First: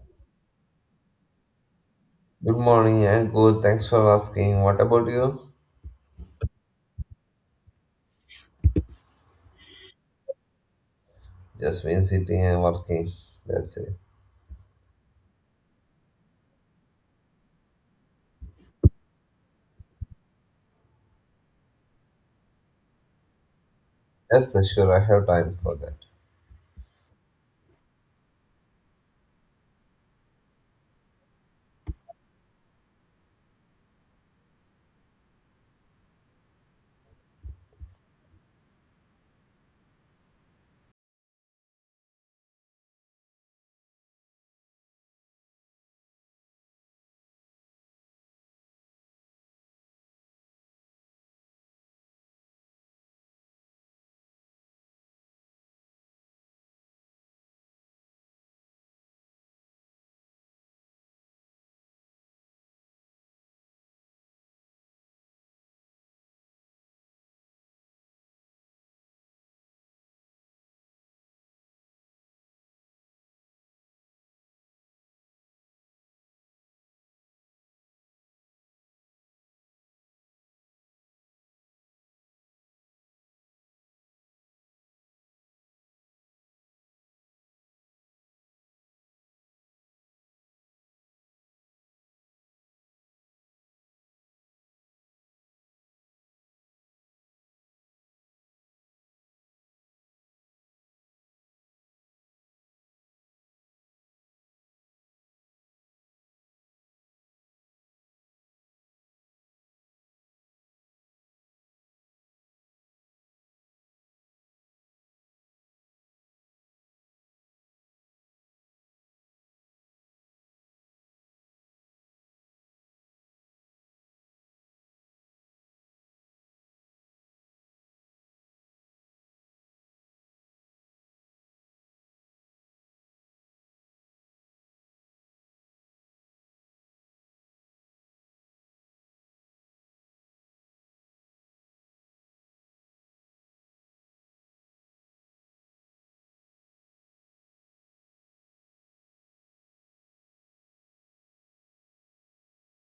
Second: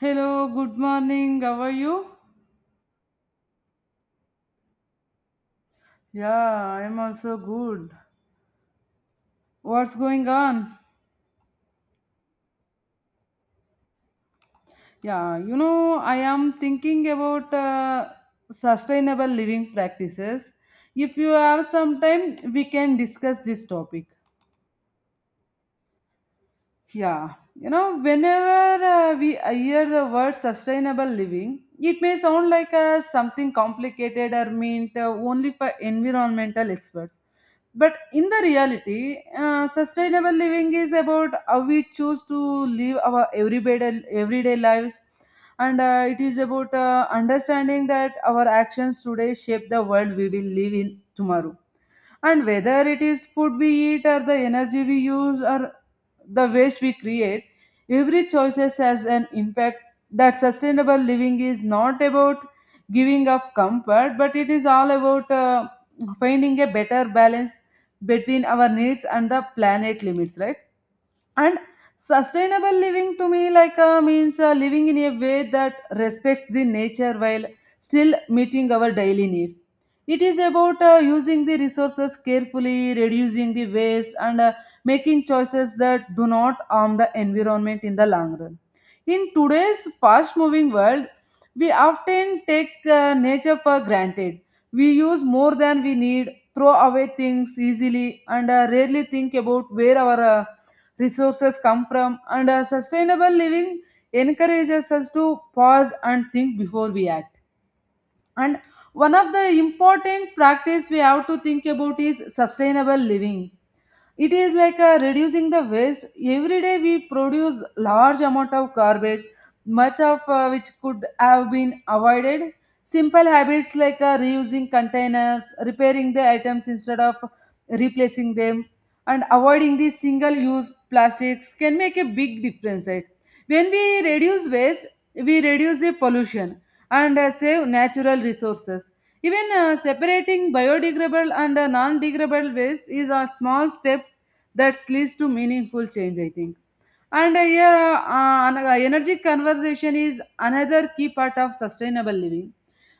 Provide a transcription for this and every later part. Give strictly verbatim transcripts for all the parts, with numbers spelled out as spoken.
Hello, good morning. How are you? Good morning and good. Thanks for asking. What about you? Yeah, I'm also good. What's going on? Just been sitting and working. That's it. Yeah, you know, I am thinking about uh, sustainable living practices. If you have some time, we can discuss this topic. Yes, sir, sure. I have time for that. Yeah, you know, whenever uh, we hear the word sustainable living, it may sound like uh, something complicated or meant uh, only for environmental experts. But in the reality, uh, sustainable living is about how we choose to live our everyday, everyday lives. And uh, it is about uh, understanding that our actions today shape the world we will live in tomorrow, and whether it is food we eat or the energy we use or the waste we create, every choice has an impact. That sustainable living is not about giving up comfort, but it is all about uh, finding a better balance between our needs and the planet limits, right? And sustainable living to me, like uh, means uh, living in a way that respects the nature while still meeting our daily needs. It is about uh, using the resources carefully, reducing the waste, and uh, making choices that do not harm the environment in the long run. In today's fast moving world, we often take uh, nature for granted. We use more than we need, throw away things easily, and uh, rarely think about where our uh, resources come from. And a sustainable living encourages us to pause and think before we act. And one of the important practice we have to think about is sustainable living. It is like uh, reducing the waste. Every day we produce large amount of garbage, much of uh, which could have been avoided. Simple habits like uh, reusing containers, repairing the items instead of replacing them, and avoiding these single use plastics can make a big difference, right? When we reduce waste, we reduce the pollution and uh, save natural resources. Even uh, separating biodegradable and uh, non-degradable waste is a small step that leads to meaningful change, I think. And uh, yeah, uh, an- uh, energy conservation is another key part of sustainable living.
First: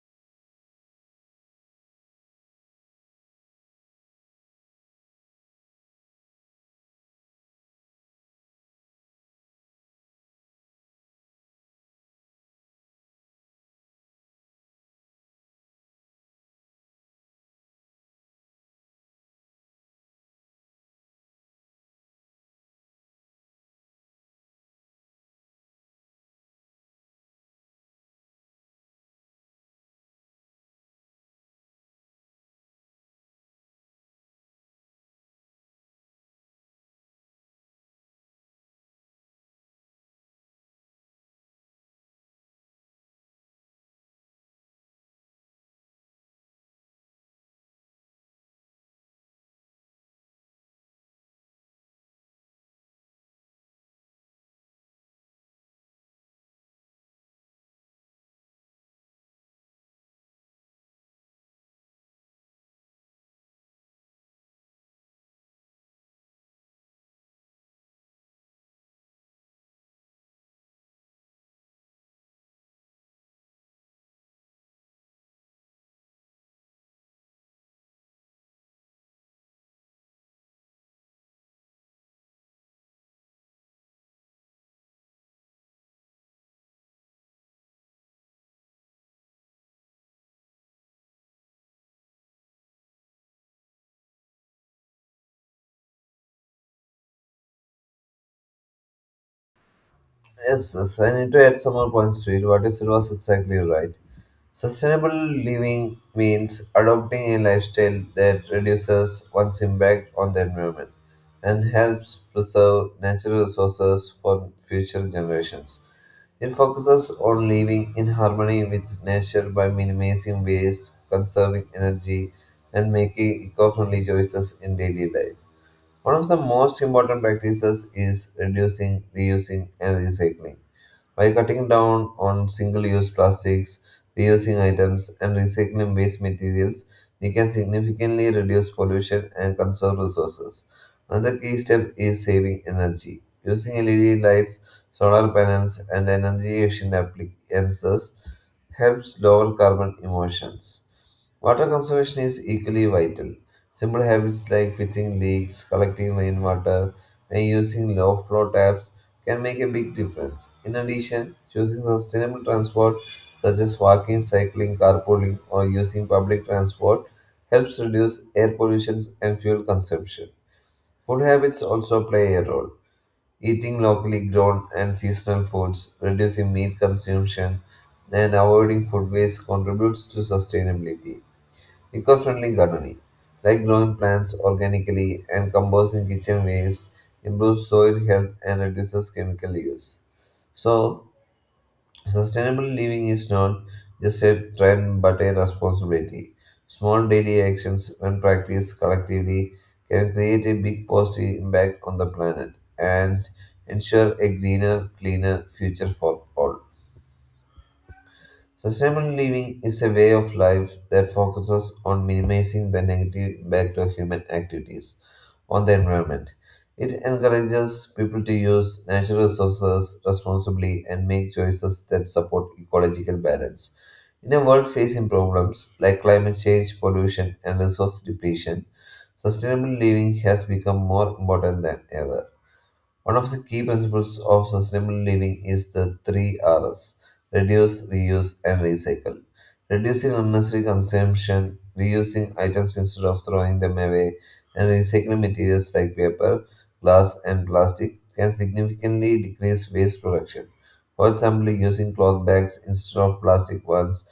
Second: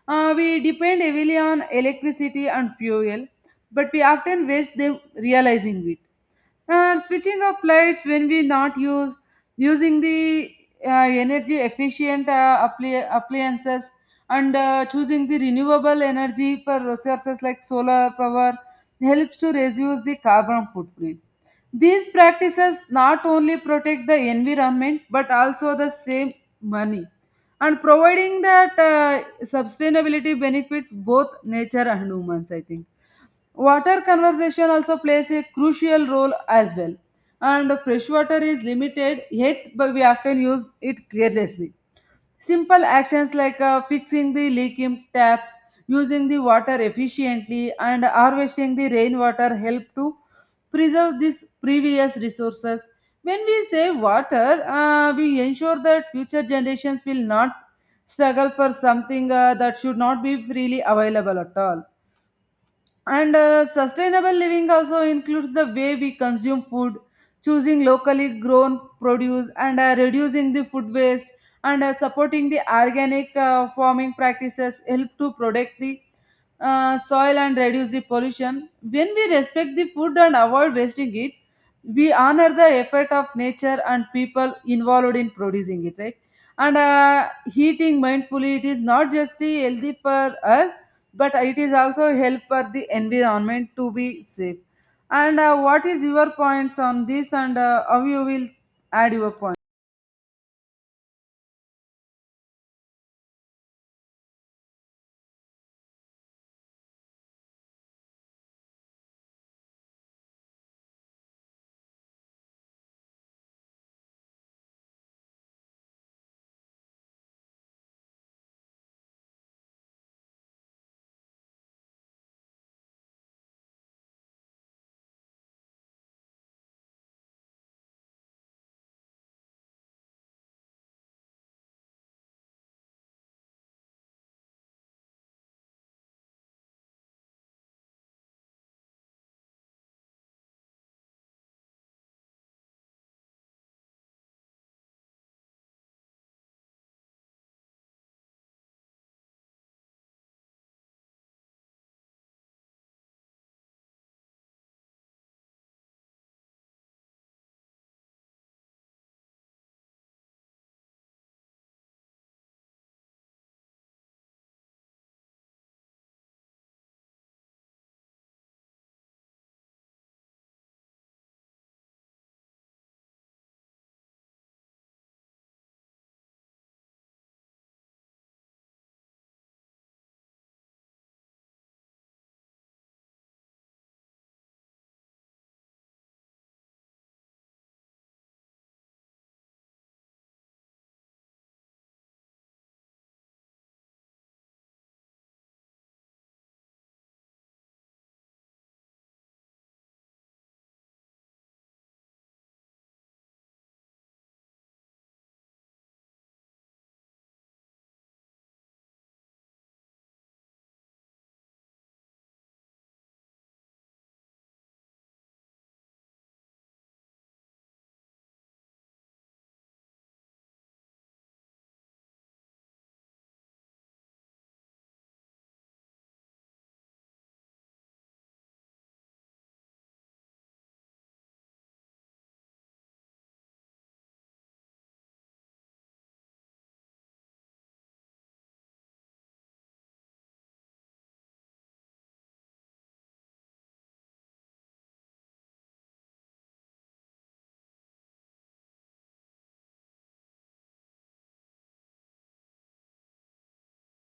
Uh, we depend heavily on electricity and fuel, but we often waste them realizing it. And switching off lights when we not use, using the uh, energy efficient uh, appli- appliances, and uh, choosing the renewable energy for resources like solar power helps to reduce the carbon footprint. These practices not only protect the environment but also the same money and providing that uh, sustainability benefits both nature and humans, I think. Water conservation also plays a crucial role as well. And fresh water is limited, yet but we often use it carelessly. Simple actions like uh, fixing the leaking taps, using the water efficiently, and harvesting the rainwater help to preserve these previous resources. When we save water, uh, we ensure that future generations will not struggle for something uh, that should not be freely available at all. And uh, sustainable living also includes the way we consume food, choosing locally grown produce, and uh, reducing the food waste, and uh, supporting the organic uh, farming practices help to protect the uh, soil and reduce the pollution. When we respect the food and avoid wasting it, we honor the effort of nature and people involved in producing it, right? And uh, eating mindfully, it is not just healthy for us but it is also help for the environment to be safe. And uh, what is your points on this, and uh, how you will add your point? Yes, yes. I need to add some more points to it. What you said was exactly right. Sustainable living means adopting a lifestyle that reduces one's impact on the environment and helps preserve natural resources for future generations. It focuses on living in harmony with nature by minimizing waste, conserving energy, and making eco friendly choices in daily life. One of the most important practices is reducing, reusing, and recycling. By cutting down on single use plastics, reusing items, and recycling waste materials, we can significantly reduce pollution and conserve resources. Another key step is saving energy. Using L E D lights, solar panels, and energy efficient appliances helps lower carbon emissions. Water conservation is equally vital. Simple habits like fixing leaks, collecting rainwater, and using low flow taps can make a big difference. In addition, choosing sustainable transport such as walking, cycling, carpooling, or using public transport helps reduce air pollution and fuel consumption. Food habits also play a role. Eating locally grown and seasonal foods, reducing meat consumption, and avoiding food waste contributes to sustainability. Eco-friendly gardening, like growing plants organically and composting kitchen waste, improves soil health and reduces chemical use. So, sustainable living is not just a trend but a responsibility. Small daily actions, when practiced collectively, can create a big positive impact on the planet and ensure a greener, cleaner future for all. Sustainable living is a way of life that focuses on minimizing the negative impact of human activities on the environment. It encourages people to use natural resources responsibly and make choices that support ecological balance. In a world facing problems like climate change, pollution, and resource depletion, sustainable living has become more important than ever. One of the key principles of sustainable living is the three R's reduce, reuse, and recycle. Reducing unnecessary consumption, reusing items instead of throwing them away, and recycling materials like paper, glass, and plastic can significantly decrease waste production. For example, using cloth bags instead of plastic ones,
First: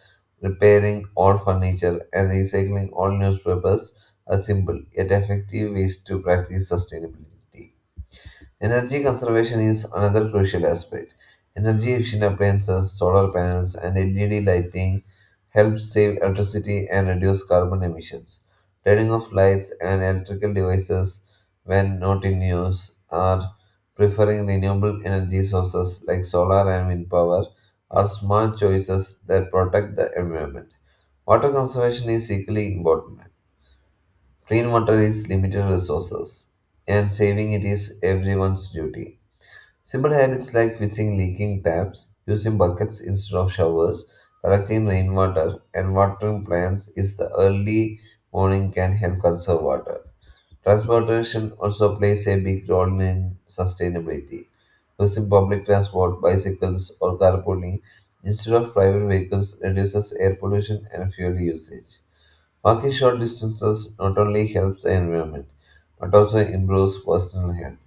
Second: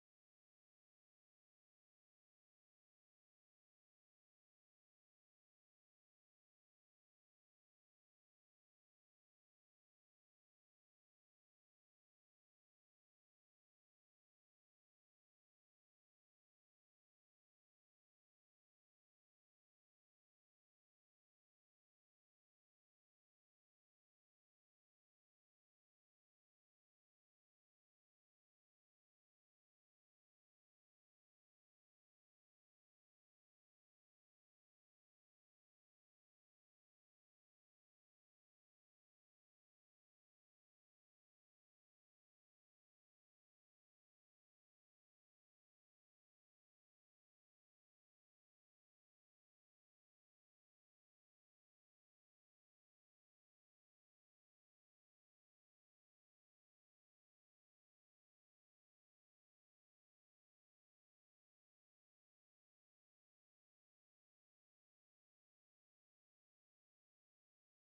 repairing old furniture, and recycling old newspapers are simple yet effective ways to practice sustainability. Energy conservation is another crucial aspect. Energy efficient appliances, solar panels, and L E D lighting help save electricity and reduce carbon emissions. Turning off lights and electrical devices when not in use are preferring renewable energy sources like solar and wind power are smart choices that protect the environment. Water conservation is equally important. Clean water is limited resources, and saving it is everyone's duty. Simple habits like fixing leaking taps, using buckets instead of showers, collecting rainwater, and watering plants is the early morning can help conserve water. Transportation also plays a big role in sustainability. Using public transport, bicycles, or carpooling instead of private vehicles reduces air pollution and fuel usage. Walking short distances not only helps the environment but also improves personal health.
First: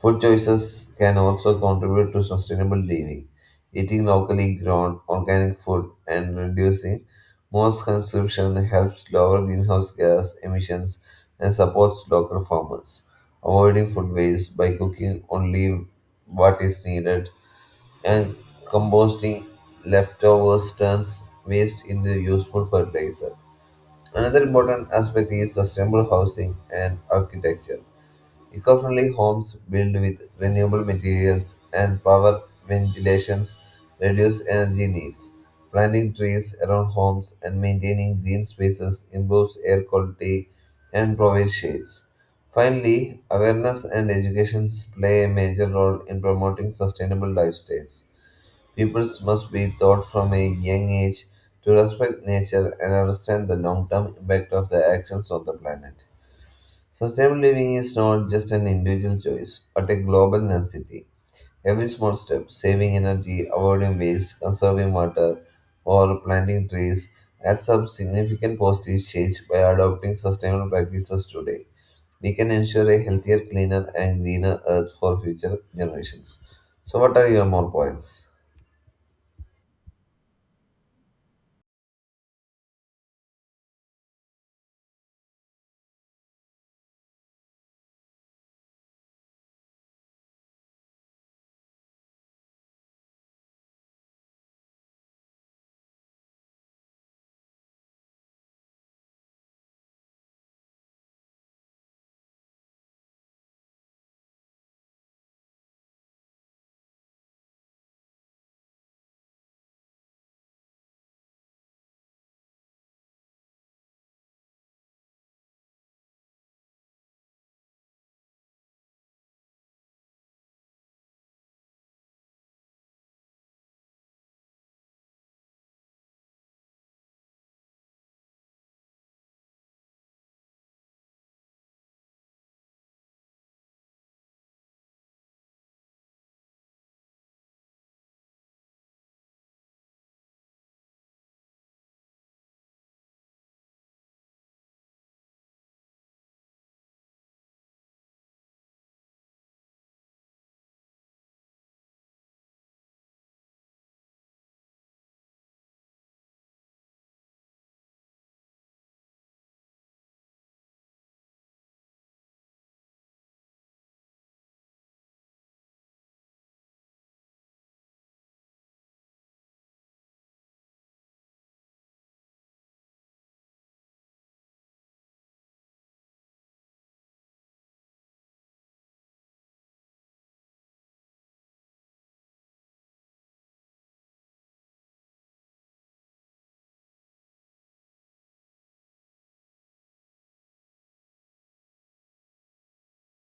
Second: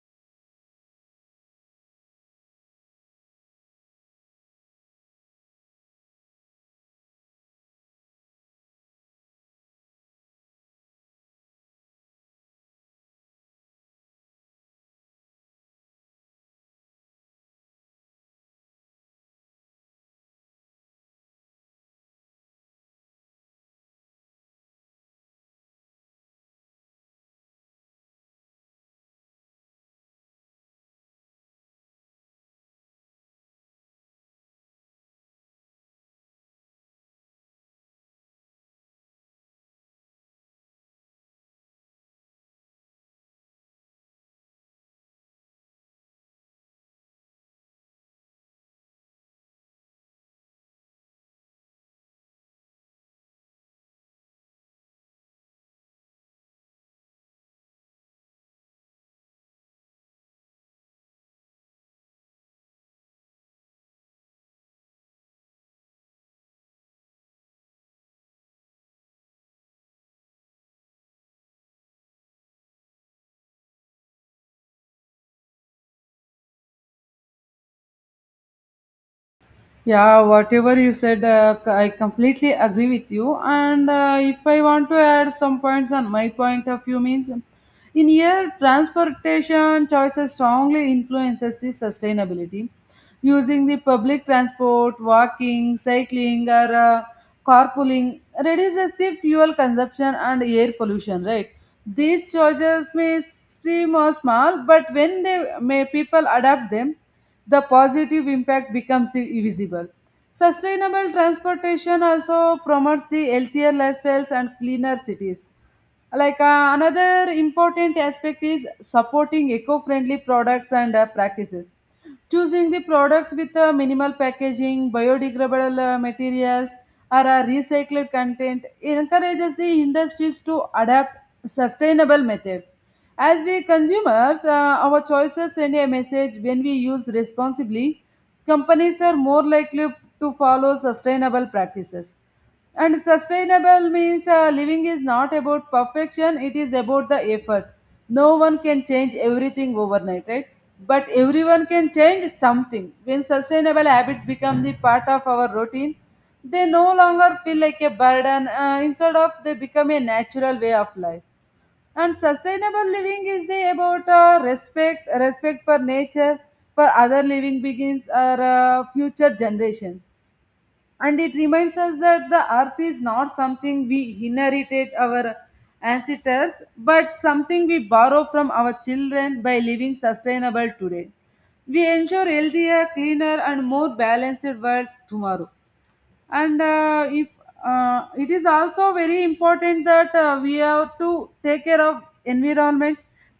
Food choices can also contribute to sustainable living. Eating locally grown organic food and reducing most consumption helps lower greenhouse gas emissions and supports local farmers. Avoiding food waste by cooking only what is needed and composting leftovers turns waste into useful fertilizer. Another important aspect is sustainable housing and architecture. Eco-friendly homes built with renewable materials and power ventilations reduce energy needs. Planting trees around homes and maintaining green spaces improves air quality and provides shades. Finally, awareness and education play a major role in promoting sustainable lifestyles. People must be taught from a young age to respect nature and understand the long-term impact of their actions on the planet. Sustainable living is not just an individual choice, but a global necessity. Every small step, saving energy, avoiding waste, conserving water, or planting trees, adds up significant positive change by adopting sustainable practices today. We can ensure a healthier, cleaner, and greener earth for future generations. So, what are your more points? Yeah, whatever you said, uh, c- I completely agree with you. And uh, if I want to add some points on my point of view, means um, in here, transportation choices strongly influences the sustainability. Using the public transport, walking, cycling, or uh, carpooling reduces the fuel consumption and air pollution. Right? These choices may seem uh, small, but when they may people adapt them, the positive impact becomes i- visible. Sustainable transportation also promotes the healthier lifestyles and cleaner cities. like uh, another important aspect is supporting eco-friendly products and uh, practices, choosing the products with uh, minimal packaging, biodegradable uh, materials, or uh, recycled content encourages the industries to adapt sustainable methods. As we consumers, uh, our choices send a message. When we use responsibly, companies are more likely to follow sustainable practices. And sustainable means uh, living is not about perfection, it is about the effort. No one can change everything overnight, right? But everyone can change something. When sustainable habits become the part of our routine, they no longer feel like a burden. Uh, instead of, they become a natural way of life. And sustainable living is the about uh, respect, respect for nature, for other living beings or uh, future generations. And it reminds us that the earth is not something we inherited our ancestors, but something we borrow from our children. By living sustainable today, we ensure healthier, cleaner, and more balanced world tomorrow. And uh, if uh, it is also very important that uh, we have to take care of environment.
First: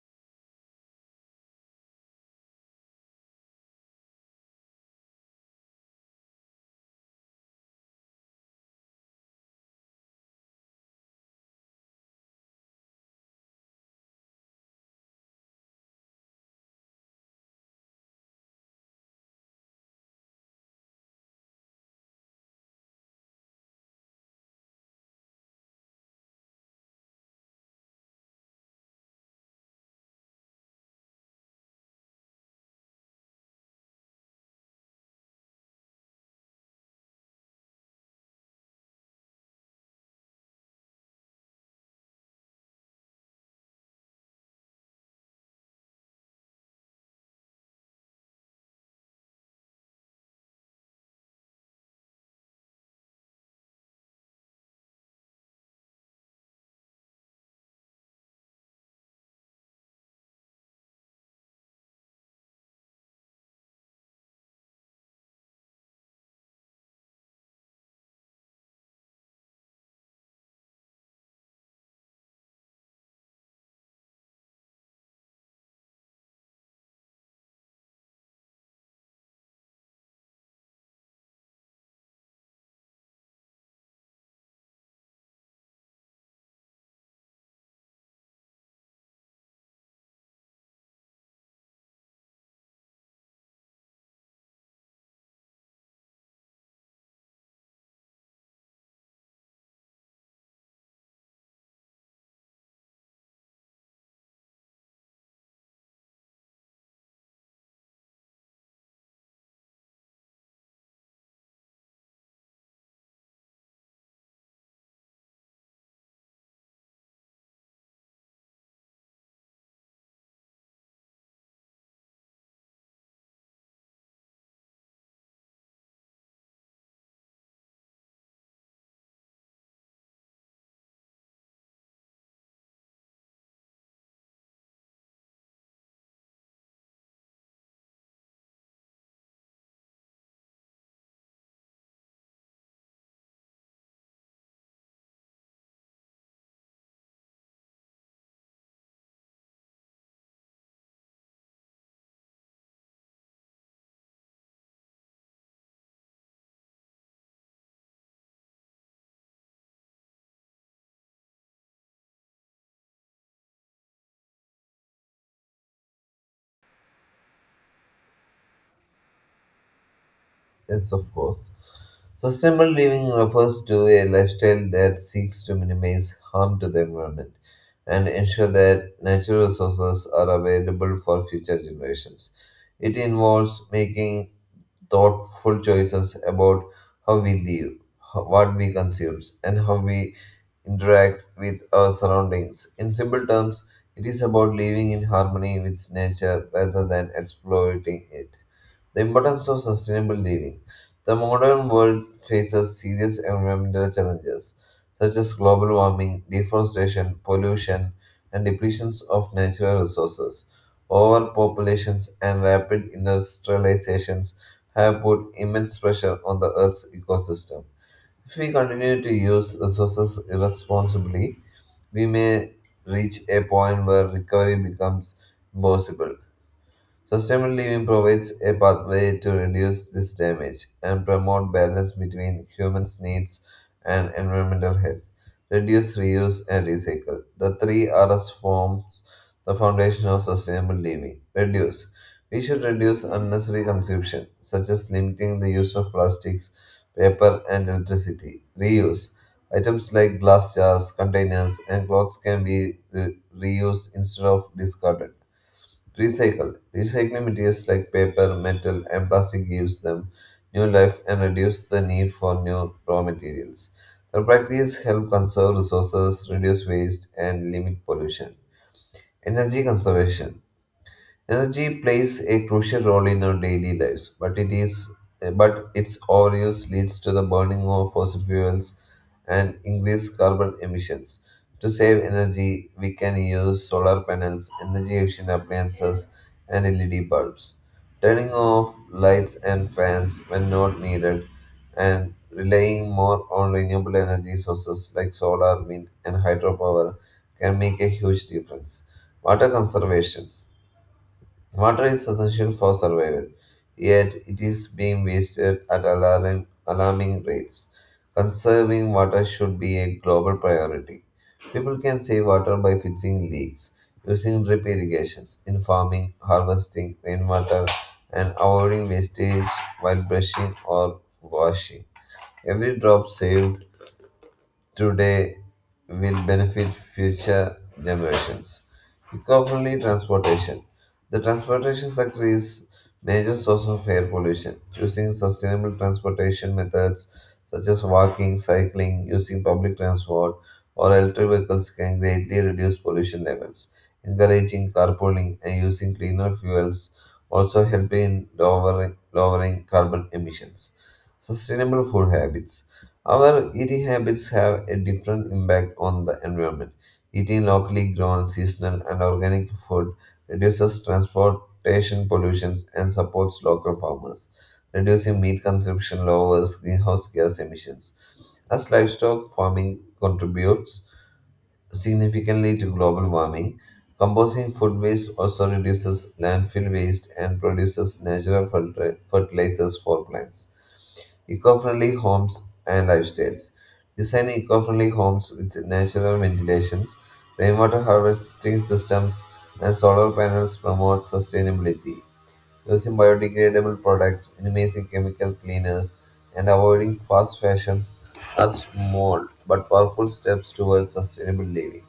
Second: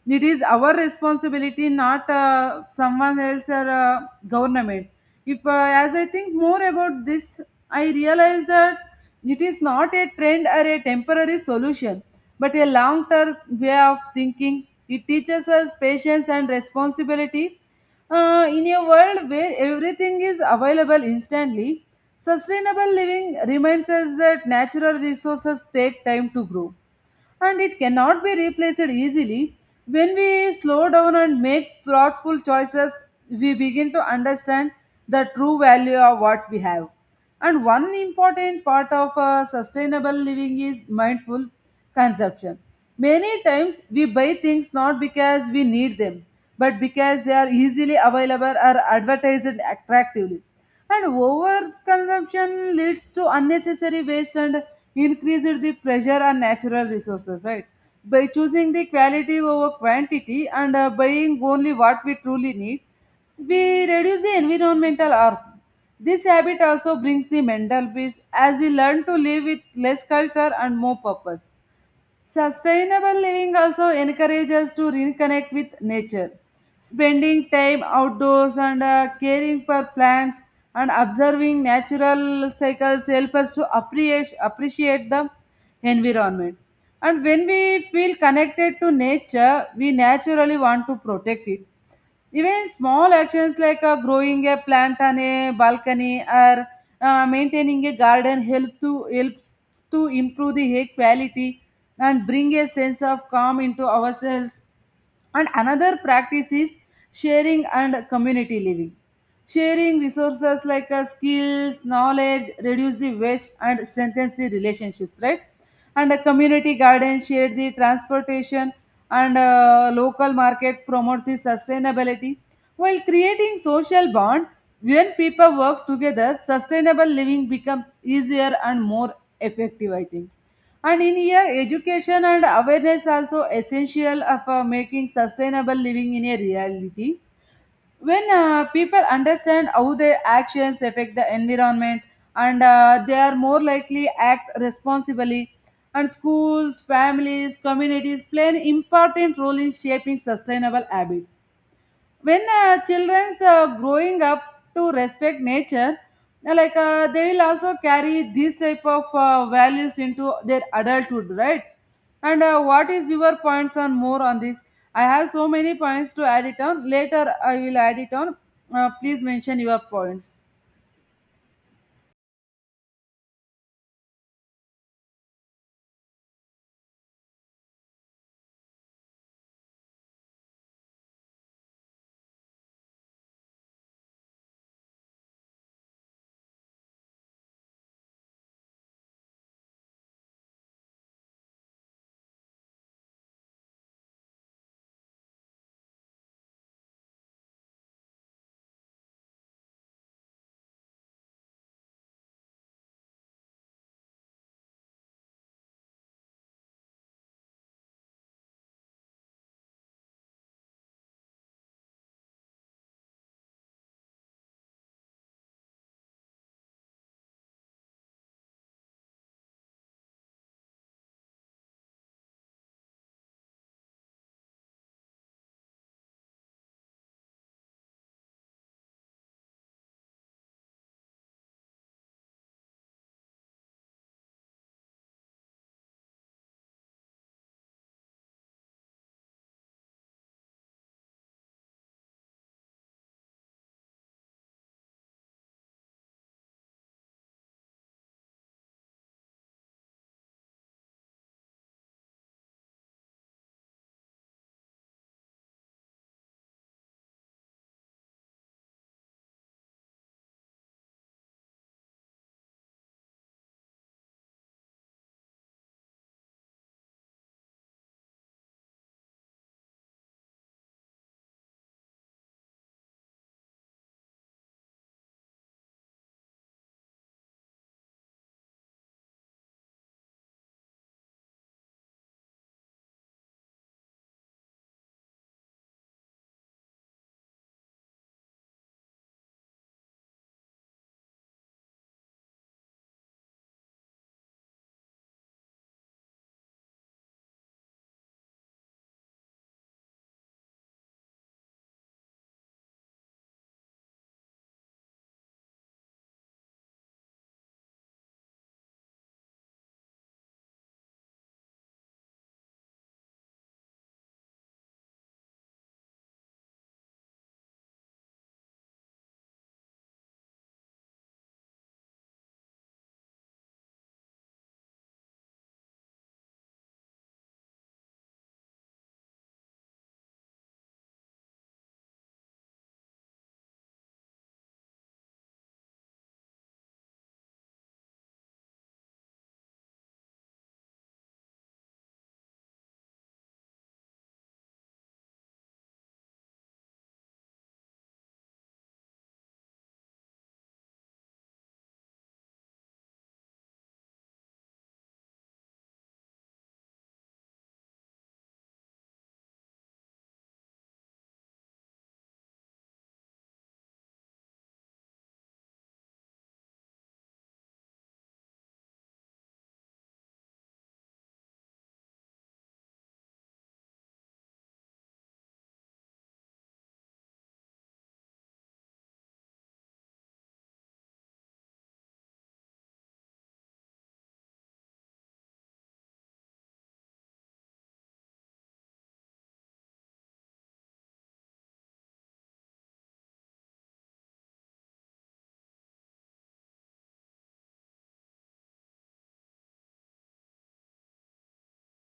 It is our responsibility, not uh, someone else or uh, government. If uh, as I think more about this, I realize that it is not a trend or a temporary solution, but a long term way of thinking. It teaches us patience and responsibility. Uh, in a world where everything is available instantly, sustainable living reminds us that natural resources take time to grow and it cannot be replaced easily. When we slow down and make thoughtful choices, we begin to understand the true value of what we have. And one important part of uh, sustainable living is mindful consumption. Many times we buy things not because we need them, but because they are easily available or advertised attractively. And overconsumption leads to unnecessary waste and increased the pressure on natural resources, right? By choosing the quality over quantity and uh, buying only what we truly need, we reduce the environmental harm. This habit also brings the mental peace as we learn to live with less culture and more purpose. Sustainable living also encourages us to reconnect with nature. Spending time outdoors and uh, caring for plants and observing natural cycles help us to appreciate, appreciate the environment. And when we feel connected to nature, we naturally want to protect it. Even small actions like uh, growing a plant on a balcony or uh, maintaining a garden help to helps to improve the air quality and bring a sense of calm into ourselves. And another practice is sharing and community living. Sharing resources like uh, skills, knowledge, reduce the waste and strengthens the relationships, right? And a community garden share the transportation and uh, local market promotes the sustainability. While creating social bond, when people work together, sustainable living becomes easier and more effective, I think. And in here, education and awareness also essential of uh, making sustainable living in a reality. When uh, people understand how their actions affect the environment, and uh, they are more likely act responsibly. And schools, families, communities play an important role in shaping sustainable habits. When uh, children's uh, growing up to respect nature, uh, like uh, they will also carry these type of uh, values into their adulthood, right? And uh, what is your points on more on this? I have so many points to add it on. Later I will add it on. Uh, please mention your points. Yes, of course. Sustainable living refers to a lifestyle that seeks to minimize harm to the environment and ensure that natural resources are available for future generations. It involves making thoughtful choices about how we live, ho- what we consume, and how we interact with our surroundings. In simple terms, it is about living in harmony with nature rather than exploiting it. The importance of sustainable living. The modern world faces serious environmental challenges such as global warming, deforestation, pollution, and depletions of natural resources. Overpopulations and rapid industrializations have put immense pressure on the Earth's ecosystem. If we continue to use resources irresponsibly, we may reach a point where recovery becomes impossible. Sustainable living provides a pathway to reduce this damage and promote balance between humans' needs and environmental health. Reduce, reuse, and recycle. The three R's forms the foundation of sustainable living. Reduce. We should reduce unnecessary consumption, such as limiting the use of plastics, paper, and electricity. Reuse. Items like glass jars, containers, and clothes can be re- reused instead of discarded Recycle. Recycling materials like paper, metal, and plastic gives them new life and reduce the need for new raw materials. The practice help conserve resources, reduce waste, and limit pollution. Energy conservation. Energy plays a crucial role in our daily lives, but it is but its overuse leads to the burning of fossil fuels and increase carbon emissions. To save energy, we can use solar panels, energy efficient appliances, and L E D bulbs. Turning off lights and fans when not needed, and relying more on renewable energy sources like solar, wind, and hydropower can make a huge difference. Water conservation. Water is essential for survival, yet it is being wasted at alarming, alarming rates. Conserving water should be a global priority. People can save water by fixing leaks, using drip irrigations in farming, harvesting rainwater, and avoiding wastage while brushing or washing. Every drop saved today will benefit future generations. Eco-friendly transportation. The transportation sector is major source of air pollution. Choosing sustainable transportation methods such as walking, cycling, using public transport, or electric vehicles can greatly reduce pollution levels. Encouraging carpooling and using cleaner fuels also help in lowering, lowering carbon emissions. Sustainable food habits. Our eating habits have a different impact on the environment. Eating locally grown, seasonal, and organic food reduces transportation pollution and supports local farmers. Reducing meat consumption lowers greenhouse gas emissions. As livestock farming contributes significantly to global warming, composting food waste also reduces landfill waste and produces natural fertil- fertilizers for plants. Eco-friendly homes and lifestyles. Design eco-friendly homes with natural ventilations, rainwater harvesting systems, and solar panels promote sustainability. Using biodegradable products, minimizing chemical cleaners, and avoiding fast fashions are small but powerful steps towards sustainable living.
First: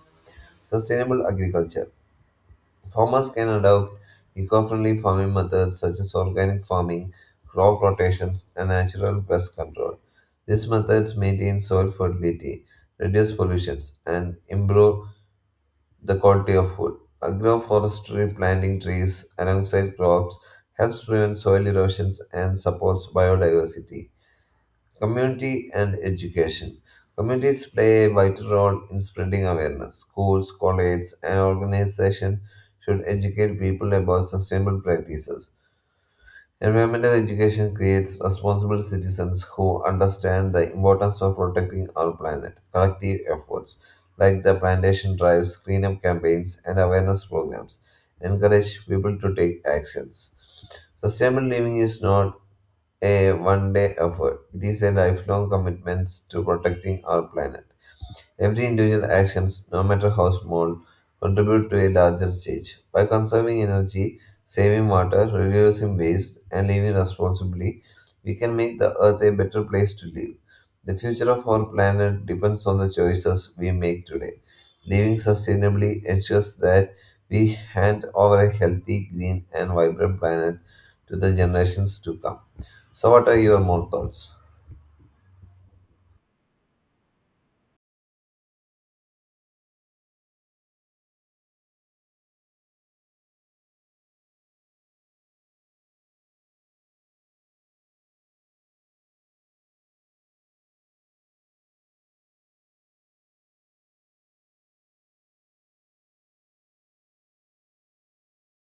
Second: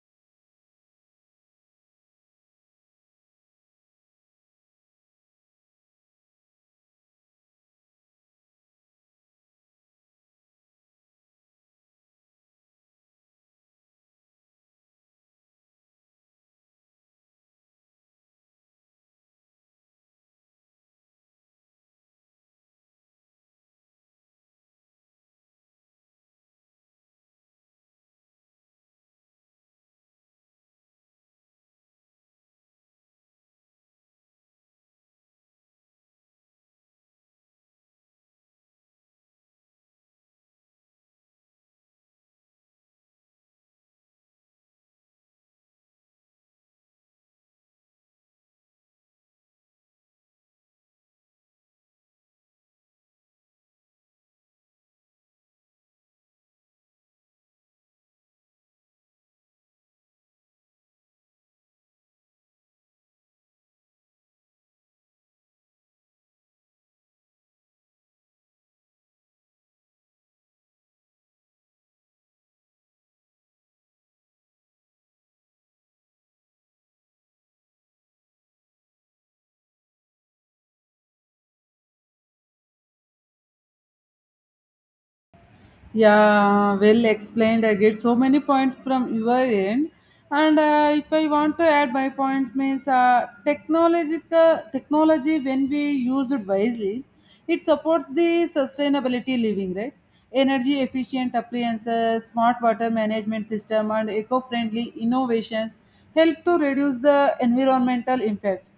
Sustainable agriculture. Farmers can adopt eco-friendly farming methods such as organic farming, crop rotations, and natural pest control. These methods maintain soil fertility, reduce pollution, and improve the quality of food. Agroforestry planting trees alongside crops helps prevent soil erosions and supports biodiversity. Community and education. Communities play a vital role in spreading awareness. Schools, colleges, and organizations should educate people about sustainable practices. Environmental education creates responsible citizens who understand the importance of protecting our planet. Collective efforts like the plantation drives, cleanup campaigns, and awareness programs encourage people to take actions. Sustainable living is not a one day effort. It is a lifelong commitment to protecting our planet. Every individual actions, no matter how small, contribute to a larger change. By conserving energy, saving water, reducing waste, and living responsibly, we can make the earth a better place to live. The future of our planet depends on the choices we make today. Living sustainably ensures that we hand over a healthy, green, and vibrant planet to the generations to come. So, what are your more thoughts? Yeah, well explained. I get so many points from your end. And uh, if I want to add my points, means uh, technological technology when we use it wisely, it supports the sustainability living, right? Energy efficient appliances, smart water management system, and eco-friendly innovations help to reduce the environmental impacts.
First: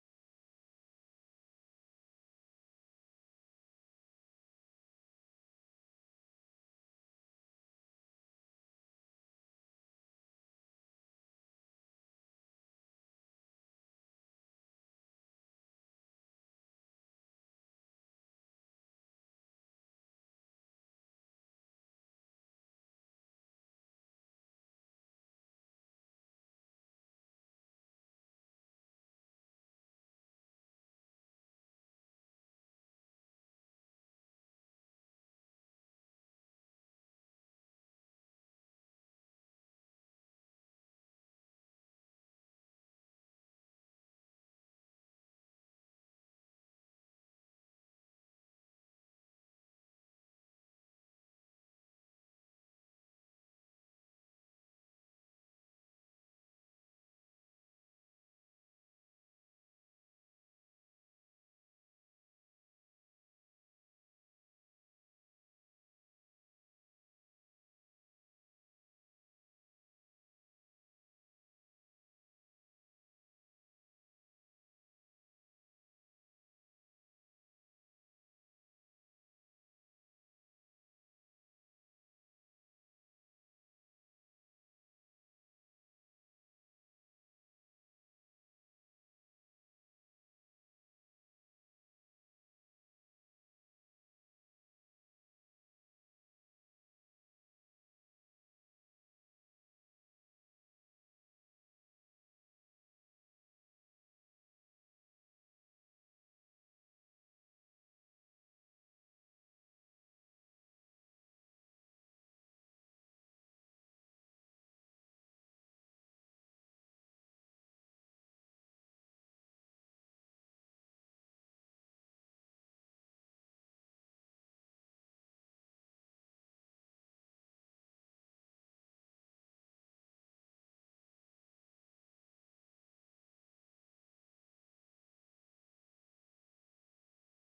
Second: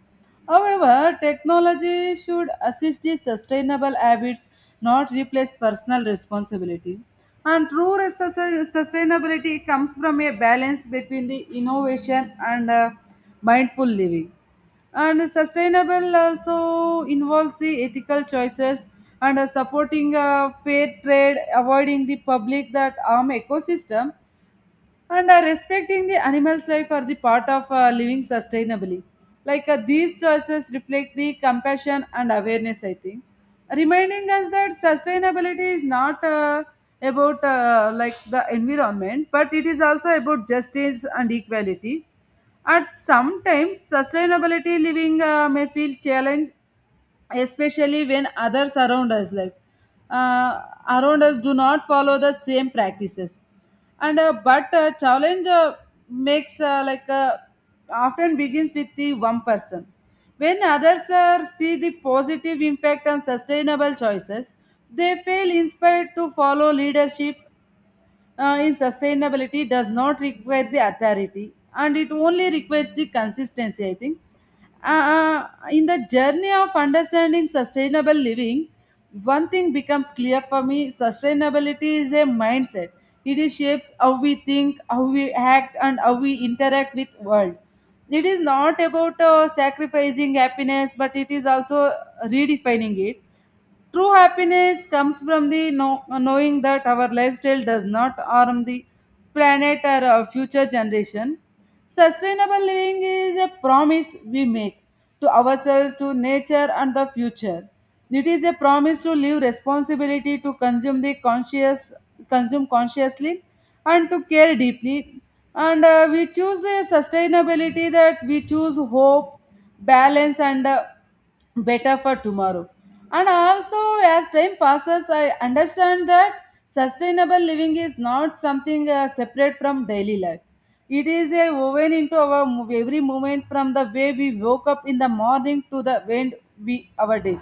However, technology should assist the sustainable habits, not replace personal responsibility. And true res- sus- sustainability comes from a balance between the innovation and uh, mindful living. And sustainable also involves the ethical choices and uh, supporting uh, fair trade, avoiding the public that harm ecosystem, and uh, respecting the animal's life are the part of uh, living sustainably like uh, these choices reflect the compassion and awareness I think, reminding us that sustainability is not uh, about uh, like the environment, but it is also about justice and equality. At sometimes sustainability living uh, may feel challenge, especially when others around us like uh, around us do not follow the same practices. And uh, but uh, challenge uh, makes uh, like uh, Often begins with the one person. When others uh, see the positive impact and sustainable choices, they feel inspired to follow leadership. Uh, in sustainability does not require the authority, and it only requires the consistency, I think. Uh, uh, in the journey of understanding sustainable living, one thing becomes clear for me: sustainability is a mindset. It is shapes how we think, how we act, and how we interact with world. It is not about uh, sacrificing happiness, but it is also redefining it. True happiness comes from the know- knowing that our lifestyle does not harm the planet or our future generation. Sustainable living is a promise we make to ourselves, to nature, and the future. It is a promise to live responsibility, to consume the conscious, consume consciously, and to care deeply. And uh, we choose the sustainability that we choose hope, balance, and uh, better for tomorrow. And also, as time passes, I understand that sustainable living is not something uh, separate from daily life. It is a woven into our mov- every moment, from the way we woke up in the morning to the end we our day.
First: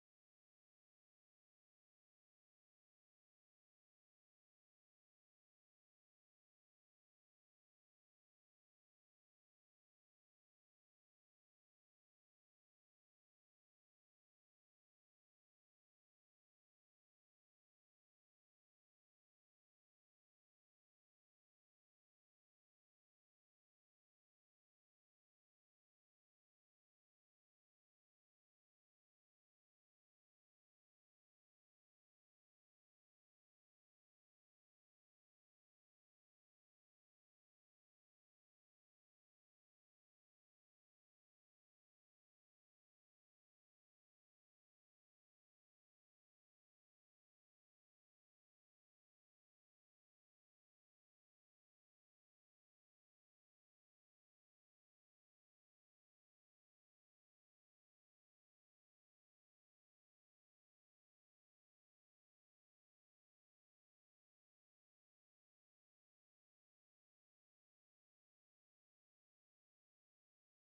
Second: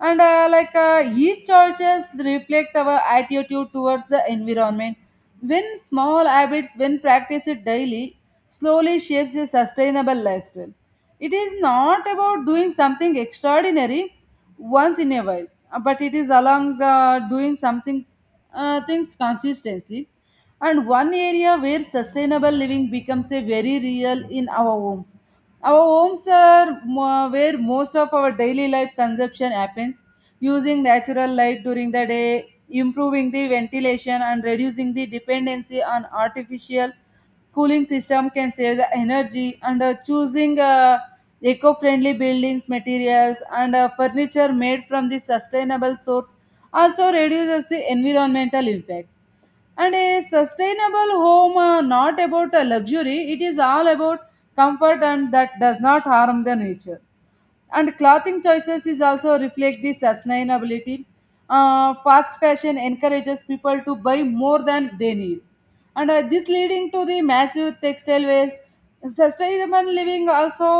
And uh, like uh, each choices reflect our attitude towards the environment. When small habits, when practiced daily, slowly shapes a sustainable lifestyle. It is not about doing something extraordinary once in a while, uh, but it is along uh, doing something uh, things consistently. And one area where sustainable living becomes a very real in our homes. Our homes are mo- where most of our daily life consumption happens, using natural light during the day, improving the ventilation, and reducing the dependency on artificial cooling system can save the energy. And uh, choosing uh, eco-friendly buildings materials and uh, furniture made from the sustainable source also reduces the environmental impact. And a sustainable home uh, not about a luxury, it is all about comfort and that does not harm the nature. And clothing choices is also reflect the sustainability. Uh, fast fashion encourages people to buy more than they need, and uh, this leading to the massive textile waste. Sustainable living also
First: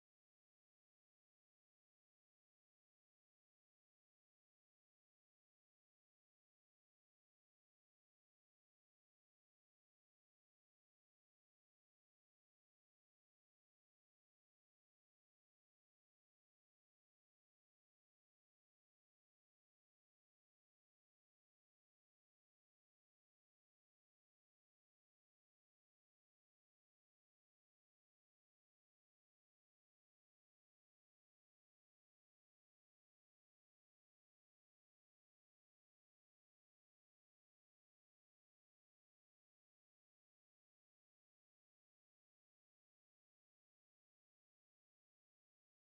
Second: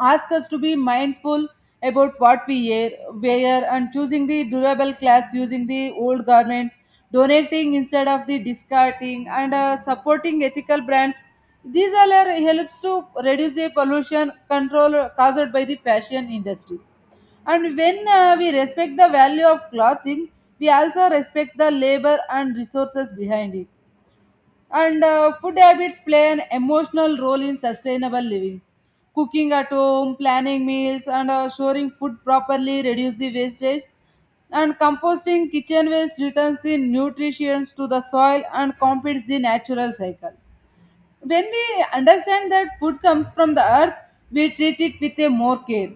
ask us to be mindful about what we wear, wear and choosing the durable clothes, using the old garments, donating instead of the discarding, and uh, supporting ethical brands. These all are helps to reduce the pollution control caused by the fashion industry. And when uh, we respect the value of clothing, we also respect the labor and resources behind it. And uh, food habits play an emotional role in sustainable living. Cooking at home, planning meals, and uh, storing food properly reduce the wastage. And composting kitchen waste returns the nutrients to the soil and completes the natural cycle. When we understand that food comes from the earth, we treat it with a more care.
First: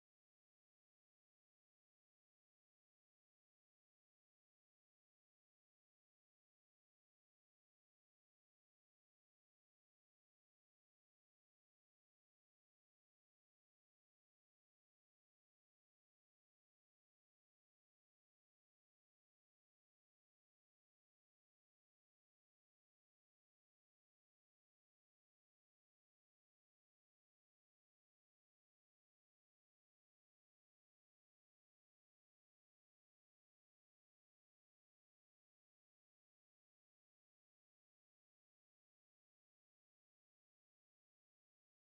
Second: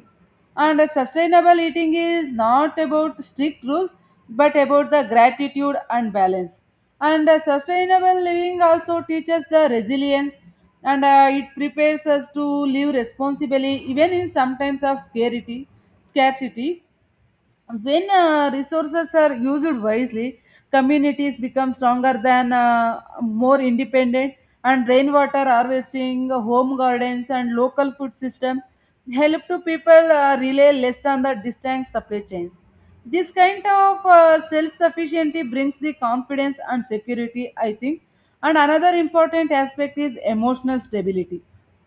And a sustainable eating is not about strict rules, but about the gratitude and balance. And a sustainable living also teaches the resilience, and uh, it prepares us to live responsibly, even in some times of scarcity. Scarcity, when uh, resources are used wisely, communities become stronger than uh, more independent. And rainwater harvesting, home gardens, and local food systems help to people uh, rely less on the distant supply chains. This kind of uh, self-sufficiency brings the confidence and security, I think. And another important aspect is emotional stability.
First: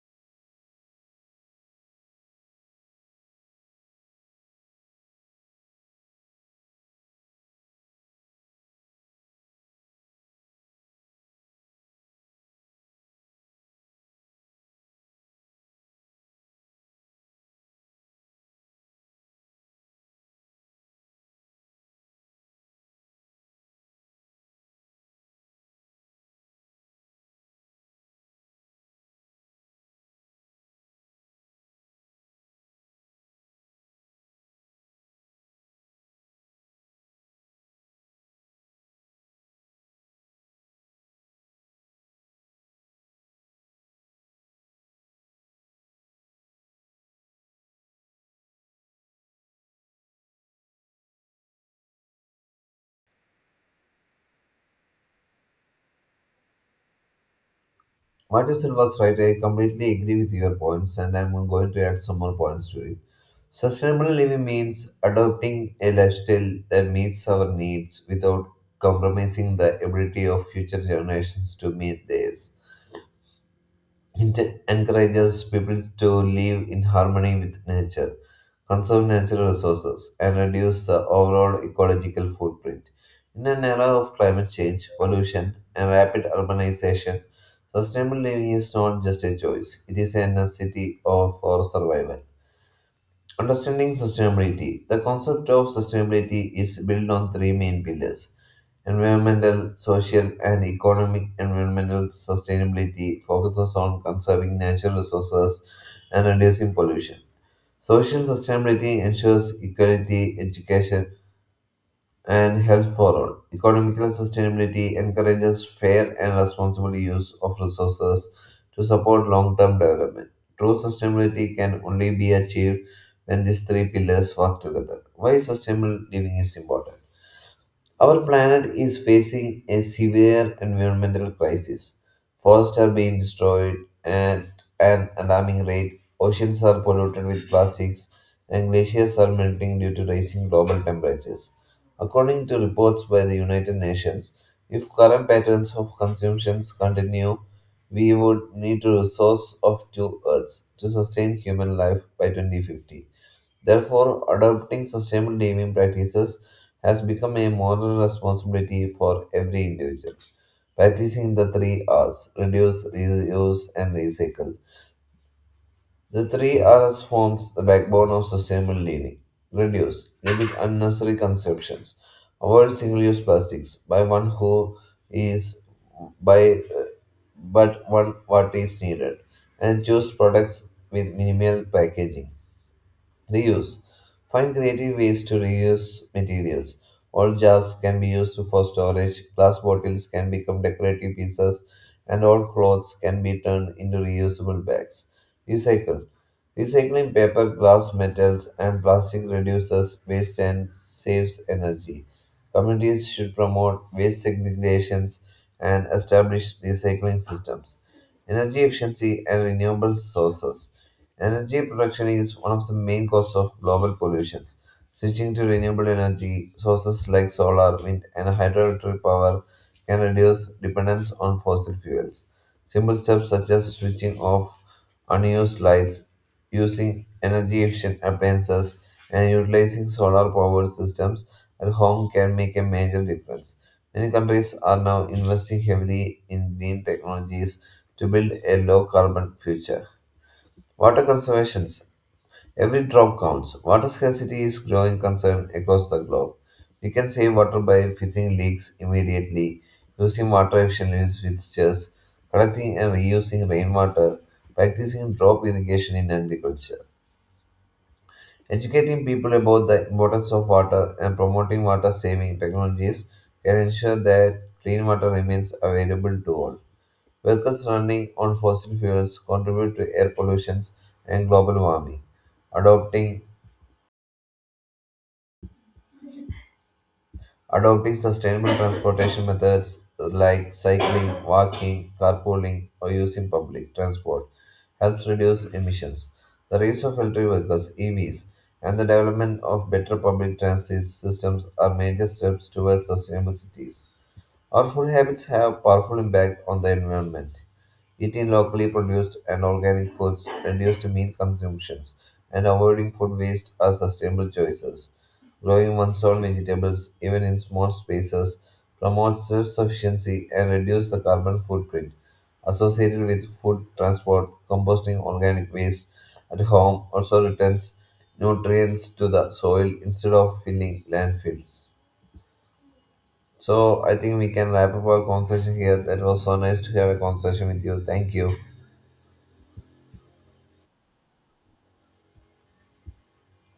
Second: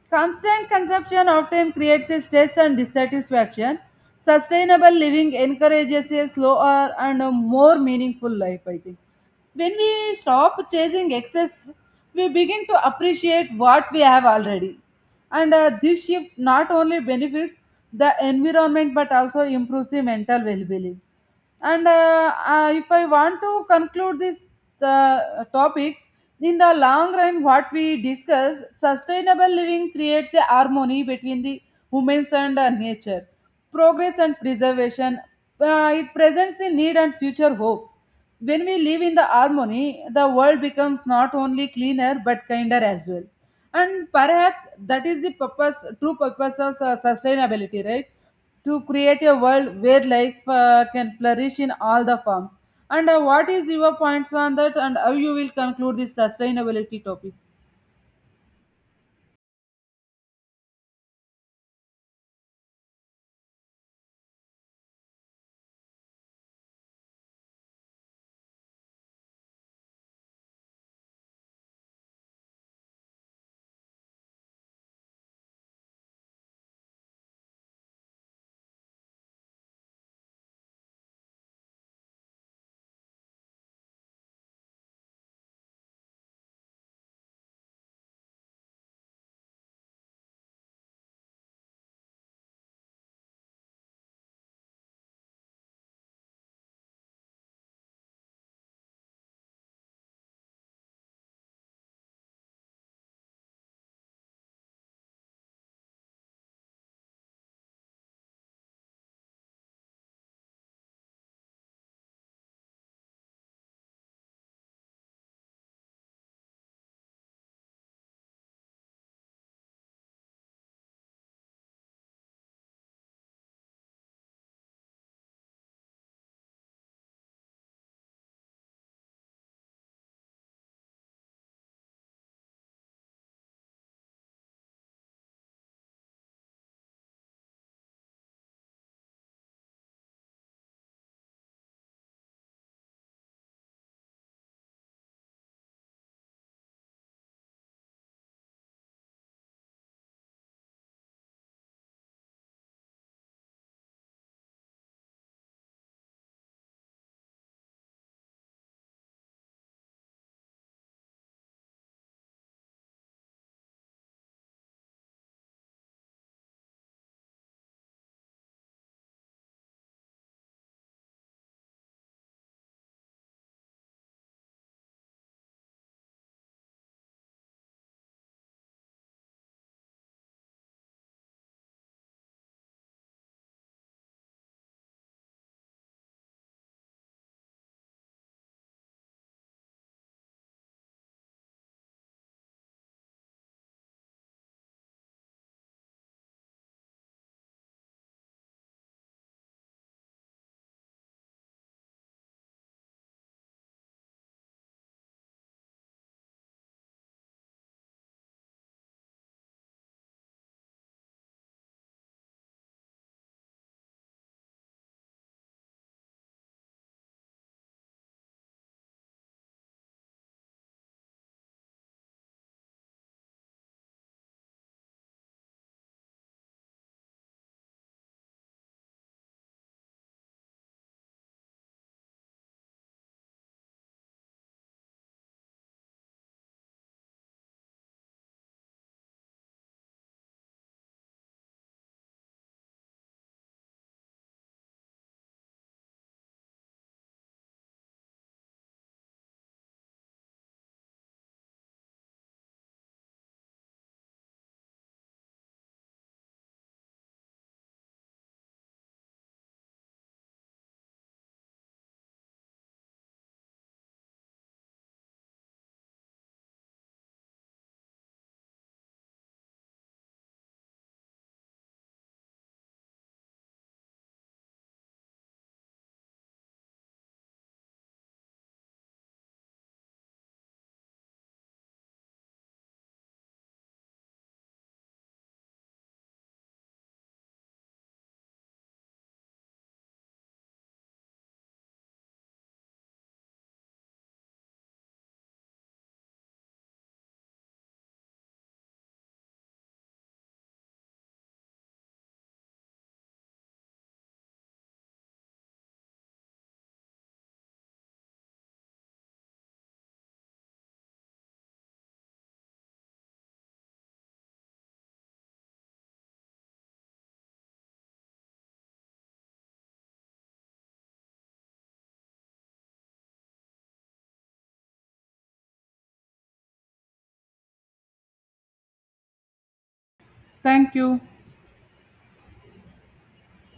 Constant consumption often creates stress and dissatisfaction. Sustainable living encourages a slower and a more meaningful life, I think. When we stop chasing excess, we begin to appreciate what we have already. And uh, this shift not only benefits the environment but also improves the mental well being. And uh, uh, if I want to conclude this uh, topic, in the long run, what we discuss, sustainable living creates a harmony between the humans and uh, nature, progress and preservation. Uh, it presents the need and future hopes. When we live in the harmony, the world becomes not only cleaner but kinder as well. And perhaps that is the purpose, true purpose of uh, sustainability, right? To create a world where life uh, can flourish in all the forms. And uh, what is your points on that, and how you will conclude this sustainability topic? What you said was right. I completely agree with your points, and I'm going to add some more points to it. Sustainable living means adopting a lifestyle that meets our needs without compromising the ability of future generations to meet theirs. It encourages people to live in harmony with nature conserve natural resources, and reduce the overall ecological footprint. In an era of climate change, pollution, and rapid urbanization, sustainable living is not just a choice, it is a necessity of- for survival. Understanding sustainability. The concept of sustainability is built on three main pillars environmental, social, and economic. Environmental sustainability focuses on conserving natural resources and reducing pollution. Social sustainability ensures equality, education, and health for all. Economical sustainability encourages fair and responsible use of resources to support long term development. True sustainability can only be achieved when these three pillars work together. Why sustainable living is important? Our planet is facing a severe environmental crisis. Forests are being destroyed at an alarming rate. Oceans are polluted with plastics, and glaciers are melting due to rising global temperatures. According to reports by the United Nations, if current patterns of consumptions continue, we would need a resource of two Earths to sustain human life by twenty fifty. Therefore, adopting sustainable living practices has become a moral responsibility for every individual. Practicing the three R's reduce, reuse, and recycle. The three R's forms the backbone of sustainable living. Reduce, limit unnecessary consumptions. Avoid single use plastics by one who is by uh, but one what is needed and choose products with minimal packaging Reuse. Find creative ways to reuse materials. Old jars can be used for storage, glass bottles can become decorative pieces, and old clothes can be turned into reusable bags. Recycle. Recycling paper, glass, metals, and plastic reduces waste and saves energy. Communities should promote waste segregations and establish recycling systems. Energy efficiency and renewable sources. Energy production is one of the main causes of global pollution. Switching to renewable energy sources like solar, wind, and hydroelectric power can reduce dependence on fossil fuels. Simple steps such as switching off unused lights, using energy efficient appliances, and utilizing solar powered systems at home can make a major difference. Many countries are now investing heavily in green technologies to build a low carbon future. Water conservations. Every drop counts. Water scarcity is growing concern across the globe. We can save water by fixing leaks immediately, using water efficiently fixtures, collecting and reusing rainwater, practicing drop irrigation in agriculture. Educating people about the importance of water and promoting water saving technologies can ensure that clean water remains available to all. Vehicles running on fossil fuels contribute to air pollution and global warming. Adopting adopting sustainable transportation methods like cycling, walking, carpooling, or using public transport helps reduce emissions. The rise of electric vehicles (E Vs) and the development of better public transit systems are major steps towards sustainable cities. Our food habits have powerful impact on the environment. Eating locally produced and organic foods, reduced meat consumptions, and avoiding food waste are sustainable choices. Growing one's own vegetables, even in small spaces, promotes self sufficiency and reduces the carbon footprint associated with food transport. Composting organic waste at home also returns nutrients to the soil instead of filling landfills. So, I think we can wrap up our conversation here. That was so nice to have a conversation with you. Thank you. Thank you.